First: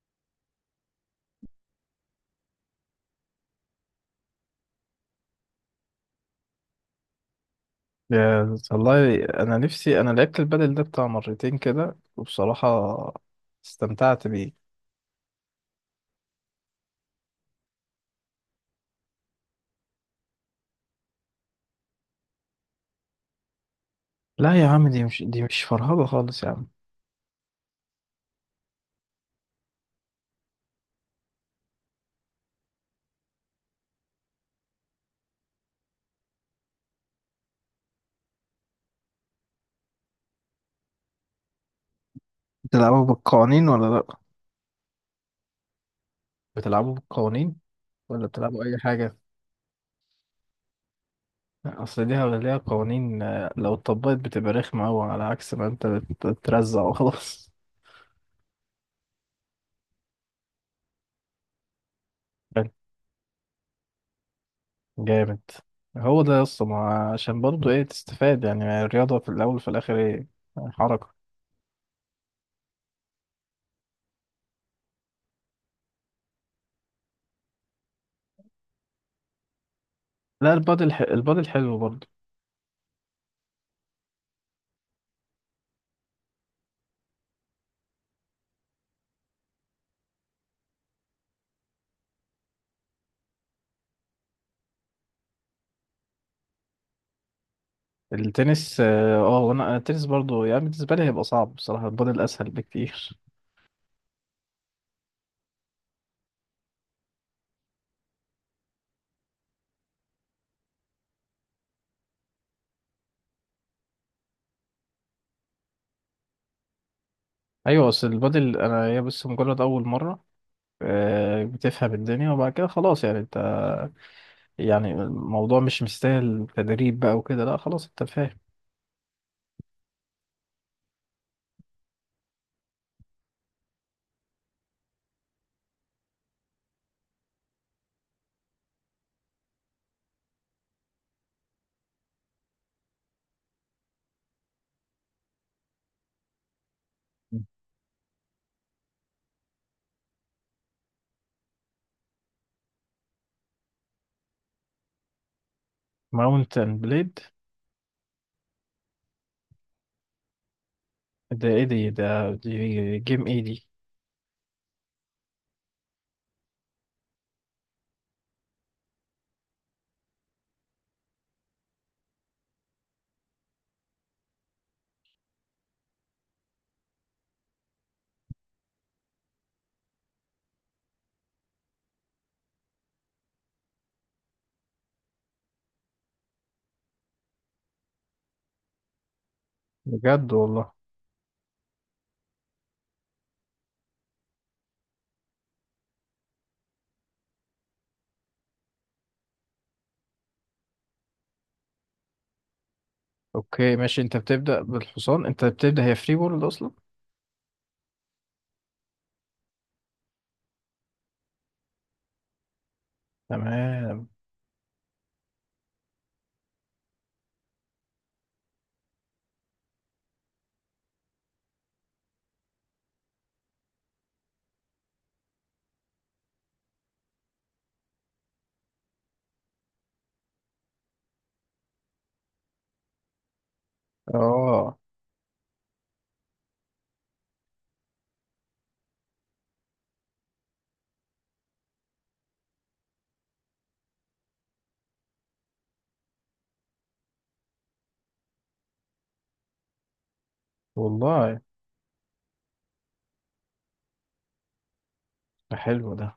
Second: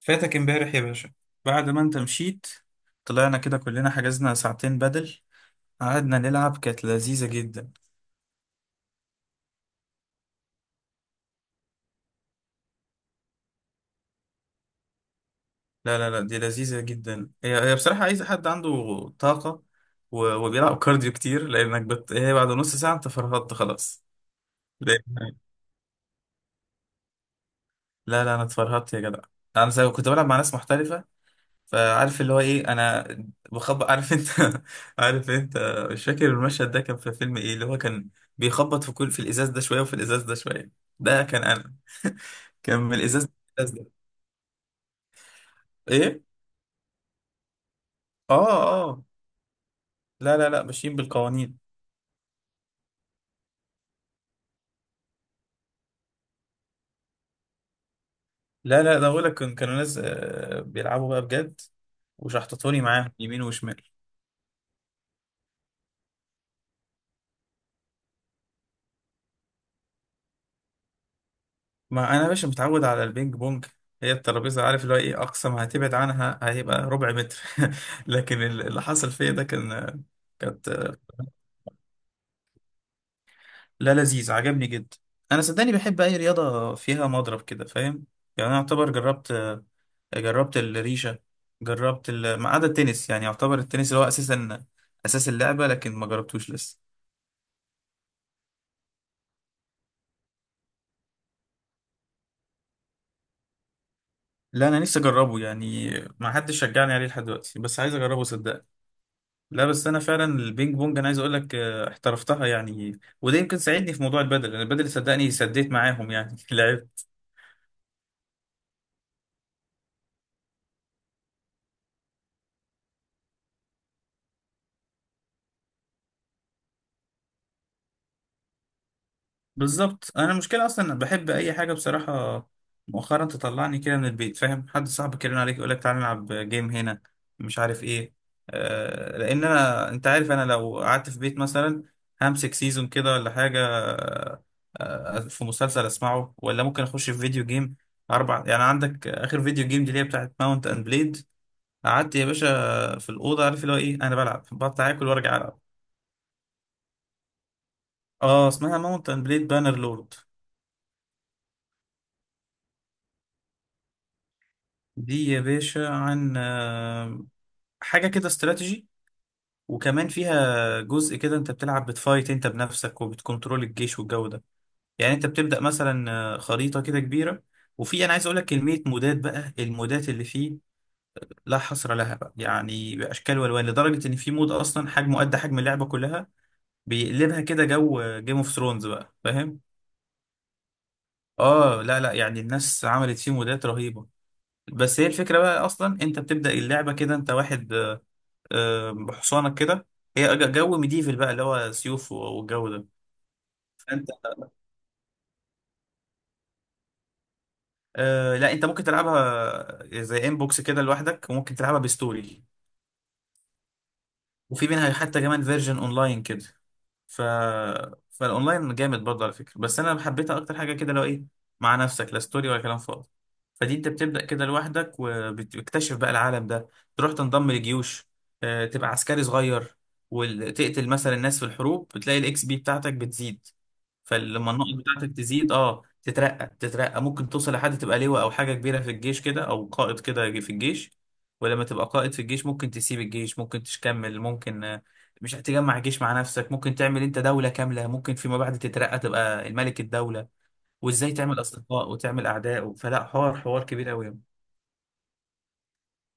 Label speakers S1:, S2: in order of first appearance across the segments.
S1: فاتك امبارح يا باشا بعد ما انت مشيت. طلعنا كده كلنا، حجزنا ساعتين بدل. قعدنا نلعب، كانت لذيذة جدا.
S2: يا والله، انا نفسي لعبت البادل ده بتاع مرتين كده وبصراحة استمتعت بيه.
S1: لا لا لا، دي لذيذة جدا. هي بصراحة عايزة حد عنده طاقة و- وبيلعب كارديو كتير، لأنك هي بعد نص ساعة انت فرهدت خلاص.
S2: لا يا عم، دي مش
S1: لأن-
S2: دي مش فرهضة خالص يا عم.
S1: لا لا، انا اتفرهدت يا جدع. انا زي كنت بلعب مع ناس محترفة، فعارف اللي هو ايه، انا بخبط، عارف انت؟ عارف انت؟ مش فاكر المشهد ده كان في فيلم ايه، اللي هو كان بيخبط في كل، في الازاز ده شويه وفي الازاز ده شويه، ده كان انا. كان من
S2: بتلعبوا
S1: الازاز
S2: بالقوانين
S1: للإزاز
S2: ولا
S1: ده،
S2: لا؟
S1: ايه.
S2: بتلعبوا بالقوانين ولا
S1: اه
S2: بتلعبوا اي
S1: اه،
S2: حاجة؟
S1: لا لا لا، ماشيين بالقوانين.
S2: اصل ليها قوانين، لو اتطبقت بتبقى رخمة اوي، على عكس ما انت بترزع وخلاص.
S1: لا لا، ده بقول لك كانوا ناس، بيلعبوا بقى بجد،
S2: حلو،
S1: وشحططوني معاهم يمين وشمال.
S2: جامد. هو ده يا اسطى، ما عشان برضه ايه تستفاد؟ يعني الرياضة في الاول وفي الاخر ايه؟ حركة.
S1: ما انا يا باشا متعود على البينج بونج، هي الترابيزه عارف اللي هو ايه، اقصى ما هتبعد عنها هيبقى ربع متر. لكن اللي حصل فيا ده كان،
S2: لا،
S1: كانت.
S2: البادل حلو برضه.
S1: لا لذيذ، عجبني جدا. انا صدقني بحب اي رياضه فيها مضرب كده، فاهم؟ يعني انا اعتبر جربت، جربت الريشه، جربت ما عدا التنس، يعني يعتبر التنس اللي هو اساسا اساس اللعبه، لكن ما جربتوش لسه.
S2: التنس، وانا التنس برضو يعني بالنسبه لي هيبقى صعب بصراحه. البادل اسهل بكتير.
S1: لا انا نفسي اجربه يعني، ما حدش شجعني عليه لحد دلوقتي، بس عايز اجربه صدقني. لا بس انا فعلا البينج بونج، انا عايز اقول لك احترفتها يعني، وده يمكن ساعدني في موضوع البدل، لان البدل صدقني سديت معاهم يعني. لعبت
S2: ايوه بس البادل، انا هي بس مجرد اول مره، بتفهم الدنيا وبعد كده خلاص يعني انت. يعني الموضوع مش مستاهل تدريب بقى وكده. لا خلاص، انت فاهم.
S1: بالظبط. انا المشكله اصلا بحب اي حاجه بصراحه، مؤخرا تطلعني كده من البيت، فاهم؟ حد صاحبك يرن عليك يقول لك تعالى نلعب جيم هنا، مش عارف ايه. آه، لان انا انت عارف، انا لو قعدت في بيت مثلا همسك سيزون كده ولا حاجه، آه، في مسلسل اسمعه، ولا ممكن اخش في فيديو جيم اربع. يعني عندك اخر فيديو جيم دي، اللي هي بتاعت ماونت اند بليد، قعدت يا باشا في الاوضه، عارف اللي هو ايه، انا بلعب، بطلع اكل وارجع العب.
S2: ماونت اند بليد،
S1: اه اسمها ماونت اند بليد بانر لورد.
S2: ده ايه دي؟ ده دي جيم ايه دي؟
S1: دي يا باشا عن حاجة كده استراتيجي، وكمان فيها جزء كده انت بتلعب بتفايت انت بنفسك، وبتكنترول الجيش والجو ده. يعني انت بتبدأ مثلا خريطة كده كبيرة، وفي، انا عايز اقول لك، كمية مودات بقى. المودات اللي فيه لا حصر لها بقى، يعني باشكال والوان، لدرجة ان في مود اصلا حجمه قد حجم اللعبة كلها، بيقلبها كده جو جيم اوف ثرونز بقى، فاهم؟
S2: بجد والله؟
S1: اه لا لا، يعني الناس عملت فيه مودات رهيبة. بس هي الفكرة بقى، اصلا انت بتبدأ اللعبة كده انت واحد، بحصانك كده، هي جو ميديفل بقى، اللي هو سيوف والجو ده.
S2: اوكي ماشي،
S1: فانت
S2: انت بتبدأ بالحصان. انت بتبدأ، هي فري وورلد اصلا.
S1: آه لا، انت ممكن تلعبها زي انبوكس كده لوحدك، وممكن تلعبها بستوري،
S2: تمام.
S1: وفي منها حتى كمان فيرجن اونلاين كده. ف فالاونلاين جامد برضه على فكره، بس انا حبيتها اكتر حاجه كده لو ايه، مع نفسك، لا ستوري ولا كلام فاضي. فدي انت بتبدا كده لوحدك وبتكتشف بقى العالم ده، تروح تنضم لجيوش، تبقى عسكري صغير، وتقتل مثلا الناس في الحروب، بتلاقي الاكس بي بتاعتك بتزيد. فلما النقط
S2: اه
S1: بتاعتك تزيد اه تترقى، تترقى، ممكن توصل لحد تبقى لواء او حاجه كبيره في الجيش كده، او قائد كده في الجيش. ولما تبقى قائد في الجيش ممكن تسيب الجيش، ممكن تكمل، ممكن مش هتجمع جيش مع نفسك، ممكن تعمل انت دولة كاملة، ممكن فيما بعد تترقى تبقى الملك الدولة، وازاي
S2: والله.
S1: تعمل اصدقاء وتعمل اعداء فلا، حوار حوار كبير قوي.
S2: ده حلو ده.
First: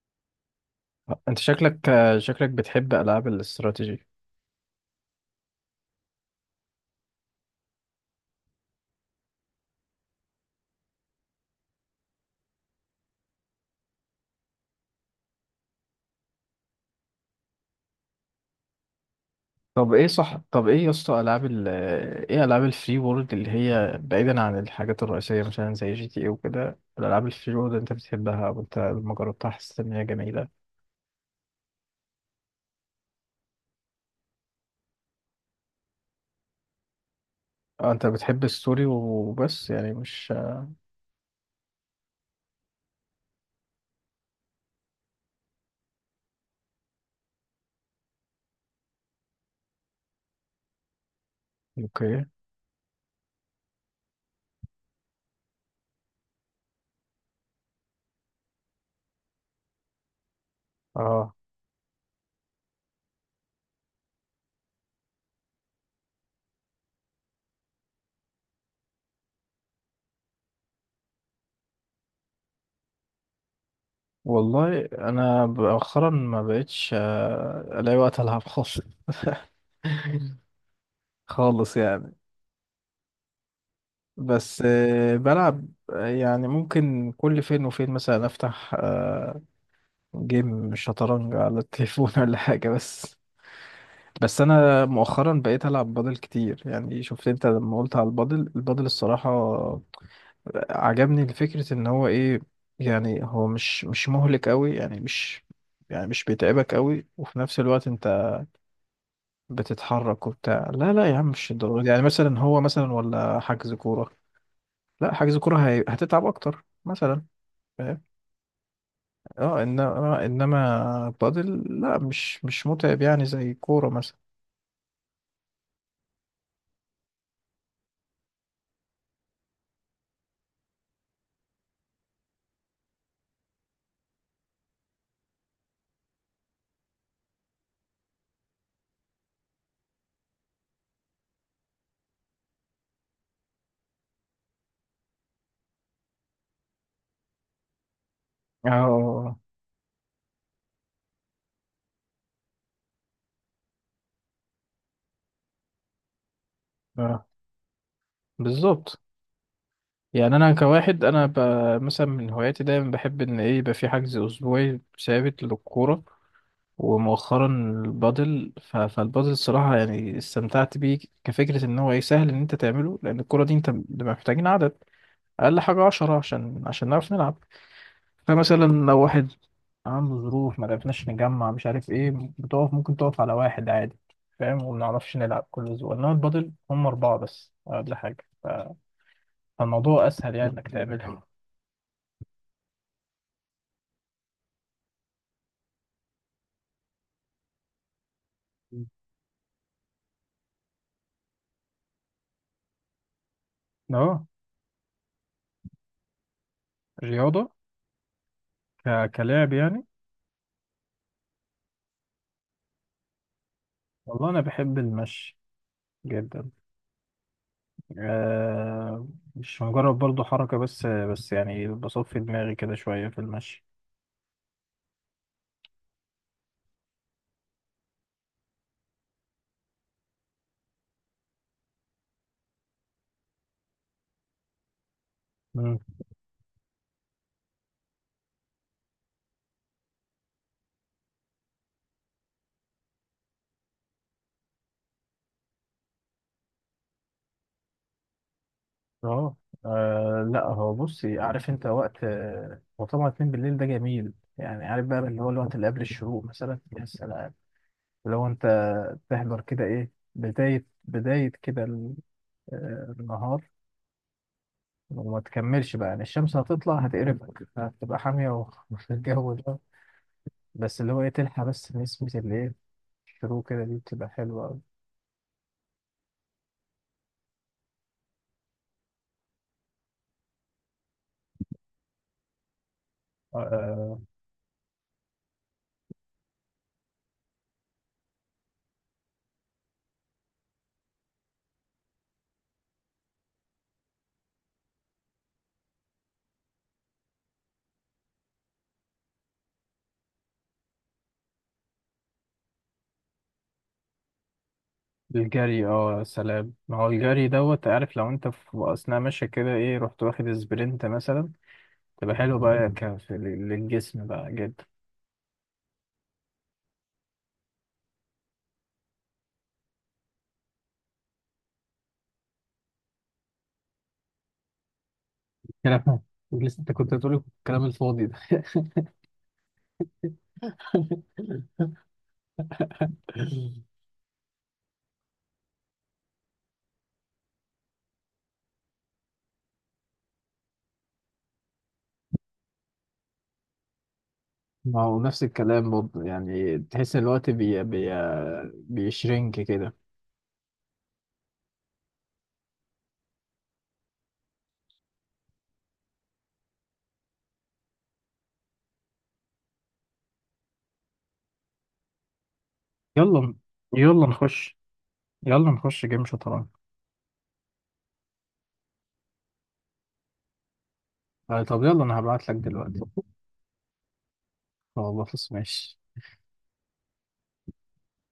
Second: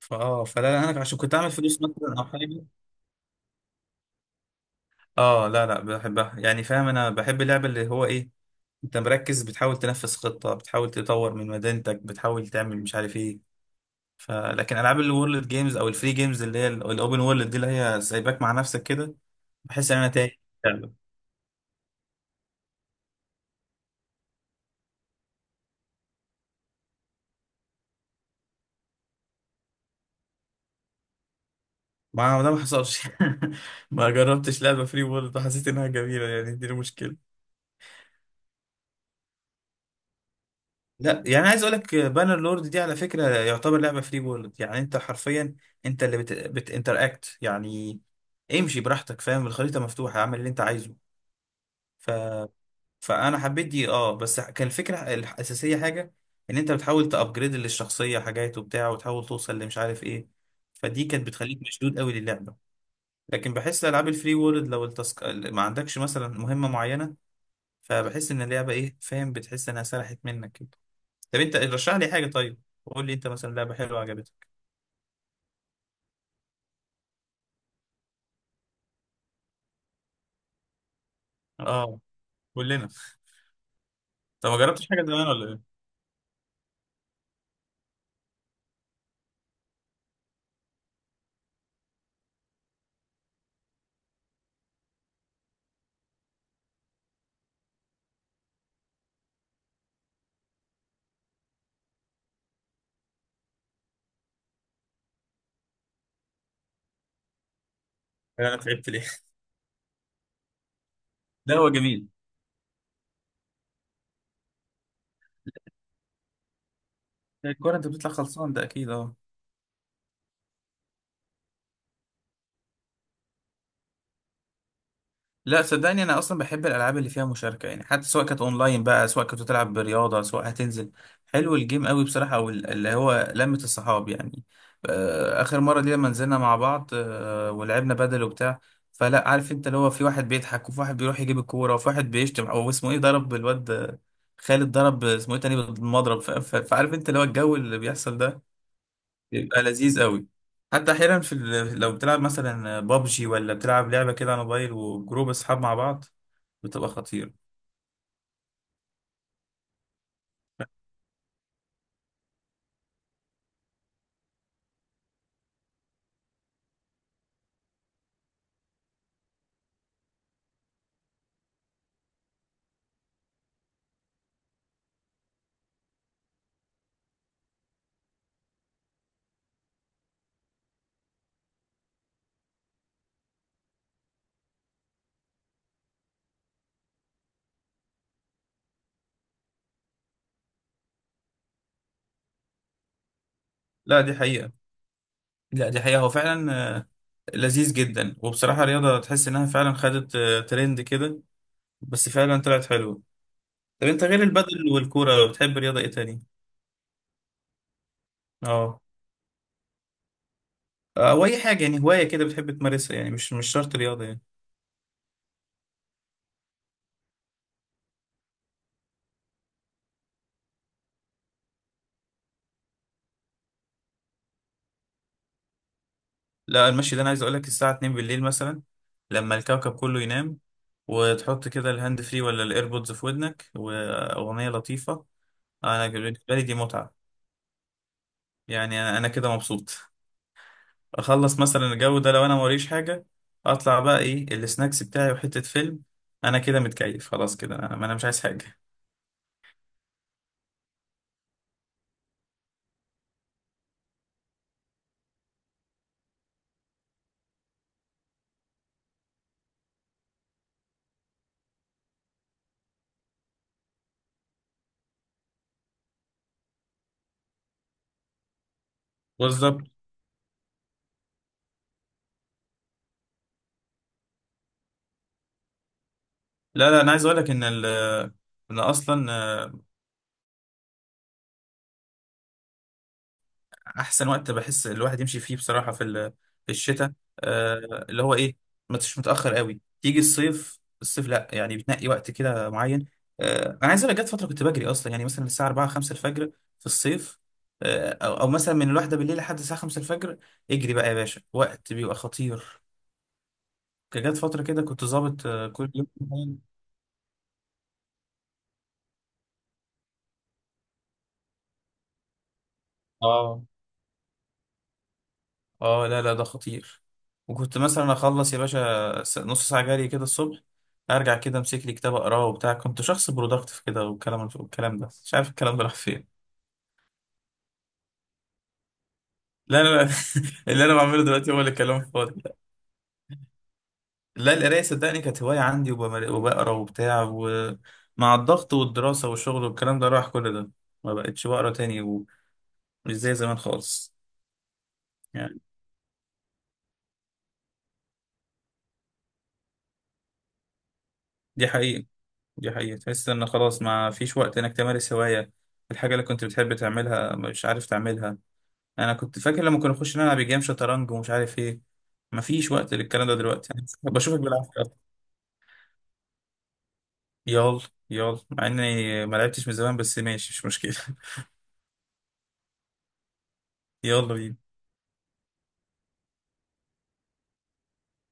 S1: فاه فلا لا، انا عشان كنت
S2: انت
S1: اعمل فلوس
S2: شكلك
S1: مثلا او
S2: شكلك
S1: حاجه.
S2: بتحب العاب الاستراتيجي.
S1: اه لا لا، بحبها يعني، فاهم؟ انا بحب اللعبه اللي هو ايه انت مركز، بتحاول تنفذ خطه، بتحاول تطور من مدينتك، بتحاول تعمل مش عارف ايه. فلكن العاب الورلد جيمز او الفري جيمز، اللي هي الاوبن وورلد دي، اللي هي سايباك مع نفسك كده، بحس
S2: طب
S1: ان
S2: ايه
S1: انا
S2: صح،
S1: تاني
S2: طب ايه يا
S1: لعبة.
S2: اسطى، العاب ال ايه العاب الفري وورلد اللي هي بعيدا عن الحاجات الرئيسيه مثلا زي جي تي اي وكده، الالعاب الفري وورلد انت بتحبها؟ وانت لما جربتها حسيت ان هي جميله؟
S1: ما هو ده ما حصلش. ما جربتش لعبه فري وورلد وحسيت انها جميله، يعني دي المشكله.
S2: اه انت بتحب الستوري وبس يعني، مش...
S1: لا يعني عايز اقول لك بانر لورد دي على فكره يعتبر لعبه فري وورلد، يعني انت حرفيا انت اللي بتinteract يعني، امشي براحتك فاهم، الخريطه مفتوحه، اعمل اللي انت عايزه. ف...
S2: اوكي.
S1: فانا حبيت دي اه، بس كان الفكره الاساسيه حاجه، ان انت بتحاول تابجريد للشخصيه حاجات وبتاع، وتحاول توصل لمش عارف ايه. فدي كانت
S2: اه
S1: بتخليك مشدود قوي للعبه. لكن بحس العاب الفري وورلد لو ما عندكش مثلا مهمه معينه، فبحس ان اللعبه ايه فاهم، بتحس انها سرحت منك كده. طب انت رشح لي حاجه طيب، قول لي انت مثلا لعبه حلوه عجبتك.
S2: والله انا مؤخرا ما بقتش الاقي وقت العب خالص. خالص
S1: اه
S2: يعني.
S1: كلنا. طب ما
S2: بس
S1: جربتش حاجه زمان ولا؟
S2: بلعب يعني ممكن كل فين وفين مثلا افتح جيم شطرنج على التليفون ولا حاجة. بس بس انا مؤخرا بقيت العب بادل كتير. يعني شفت انت لما قلت على البادل، البادل الصراحة عجبني فكرة ان هو ايه، يعني هو مش مهلك قوي، يعني مش، يعني مش بيتعبك قوي، وفي نفس الوقت انت
S1: ايه انا تعبت ليه؟
S2: بتتحرك وبتاع. لا لا يا عم، مش
S1: لا هو
S2: الدرجة دي يعني،
S1: جميل.
S2: مثلا هو مثلا ولا حجز كورة. لا، حجز كورة هتتعب اكتر مثلا.
S1: الكوره انت
S2: فاهم.
S1: بتطلع خلصان ده اكيد اه.
S2: اه انما بادل، لا مش متعب يعني زي كورة مثلا.
S1: لا صدقني، انا اصلا بحب الالعاب اللي فيها مشاركه، يعني حتى سواء كانت اونلاين بقى، سواء كنت تلعب رياضه، سواء هتنزل. حلو الجيم قوي بصراحه، او اللي هو لمه الصحاب يعني. اخر مره دي لما نزلنا مع بعض ولعبنا بدل وبتاع، فلا عارف انت اللي هو في واحد بيضحك، وفي واحد بيروح يجيب الكوره، وفي واحد بيشتم، او اسمه ايه ضرب الواد خالد، ضرب اسمه ايه تاني بالمضرب، فعارف انت اللي هو الجو اللي بيحصل ده،
S2: اه اه.
S1: يبقى لذيذ قوي. حتى احيانا في لو بتلعب مثلا بابجي، ولا بتلعب لعبه كده على موبايل، وجروب اصحاب مع بعض، بتبقى
S2: آه.
S1: خطيره.
S2: بالظبط. يعني انا كواحد، انا مثلا من هواياتي دايما بحب ان ايه، يبقى في حجز اسبوعي ثابت للكوره. ومؤخرا البادل، فالبادل الصراحه يعني استمتعت بيه كفكره ان هو ايه سهل، ان انت تعمله. لان الكوره دي انت بنبقى محتاجين عدد، اقل حاجه 10، عشان نعرف نلعب. فمثلا لو واحد عنده ظروف، ما عرفناش نجمع مش عارف ايه، بتقف، ممكن تقف على واحد عادي فاهم. وما نعرفش نلعب كل اسبوع، انما البادل هم اربعه بس ولا حاجه، ف- فالموضوع اسهل يعني انك تعملها.
S1: لا دي حقيقه، لا دي حقيقه، هو فعلا لذيذ جدا. وبصراحه رياضه تحس انها فعلا خدت ترند كده، بس فعلا طلعت حلوه. طب انت غير
S2: اه.
S1: البادل والكوره لو بتحب رياضه ايه تاني؟
S2: رياضه،
S1: اه.
S2: كلاعب يعني.
S1: او اي حاجه يعني، هوايه كده بتحب تمارسها يعني، مش مش شرط رياضه يعني.
S2: والله انا بحب المشي جدا. آه، مش مجرد برضو حركه، بس يعني بصفي دماغي كده شويه في المشي.
S1: لا المشي ده انا عايز اقول لك الساعه 2 بالليل مثلا، لما الكوكب كله ينام، وتحط كده الهاند فري ولا الايربودز في ودنك واغنيه لطيفه، انا بالنسبه لي دي متعه، يعني انا أنا كده مبسوط. اخلص مثلا الجو ده لو انا موريش حاجه، اطلع بقى ايه السناكس بتاعي وحته فيلم، انا كده متكيف خلاص كده، انا انا مش عايز حاجه.
S2: اه. لا هو بصي عارف انت وقت، هو طبعا اتنين بالليل ده جميل يعني. عارف بقى اللي هو الوقت اللي قبل الشروق مثلا، يا سلام. لو انت تحضر كده، ايه، بداية بداية كده النهار. وما تكملش بقى، يعني الشمس هتطلع هتقربك هتبقى حامية وفي الجو ده.
S1: بالظبط.
S2: بس اللي هو ايه، تلحق بس نسمة اللي ايه الشروق كده، دي بتبقى حلوة أوي.
S1: لا لا انا عايز اقول لك ان اصلا
S2: آه، آه،
S1: احسن وقت بحس الواحد يمشي فيه بصراحه في في الشتاء، آه اللي هو ايه، ما تش متاخر قوي تيجي الصيف، الصيف لا، يعني بتنقي وقت كده معين. آه انا عايز اقول لك جت فتره كنت بجري اصلا، يعني مثلا الساعه 4 5 الفجر في الصيف، آه او, أو مثلا من الواحده بالليل لحد الساعه 5 الفجر، اجري بقى يا باشا، وقت بيبقى خطير. كان جت فتره كده كنت ظابط
S2: الجري،
S1: كل يوم.
S2: اه يا سلام، ما هو الجري دوت. عارف لو انت في اثناء ماشي كده ايه، رحت واخد سبرنت مثلا، تبقى حلو بقى
S1: اه
S2: للجسم بقى جدا.
S1: اه، لا لا، ده خطير. وكنت مثلا اخلص يا باشا نص ساعة جري كده الصبح، ارجع كده امسك لي كتاب اقراه وبتاع، كنت شخص برودكتيف كده، والكلام والكلام ده، مش عارف الكلام ده راح
S2: كلام؟
S1: فين.
S2: لسه انت كنت هتقول الكلام الفاضي ده؟
S1: لا لا لا. اللي انا بعمله دلوقتي هو اللي كلام فاضي. لا القراية صدقني كانت هواية عندي، وبقرا وبتاع، ومع الضغط والدراسة والشغل والكلام ده راح كل ده، ما بقتش بقرا تاني، ومش زي زمان خالص.
S2: ما هو نفس الكلام برضه يعني، تحس ان الوقت بي بي بيشرنك كده.
S1: دي حقيقة، دي حقيقة، تحس ان خلاص ما فيش وقت انك تمارس هواية، الحاجة اللي كنت بتحب تعملها مش عارف تعملها. انا كنت فاكر لما كنا نخش نلعب جيم شطرنج ومش عارف ايه، ما فيش وقت للكلام ده
S2: يلا.
S1: دلوقتي. يعني
S2: يلا
S1: بشوفك
S2: نخش.
S1: بالعافية أصلاً.
S2: يلا نخش جيم شطرنج.
S1: يلا، يلا مع اني ما لعبتش من زمان، بس ماشي مش مشكلة.
S2: طب يلا، انا هبعت لك دلوقتي.
S1: يلا بينا.
S2: خلاص ماشي.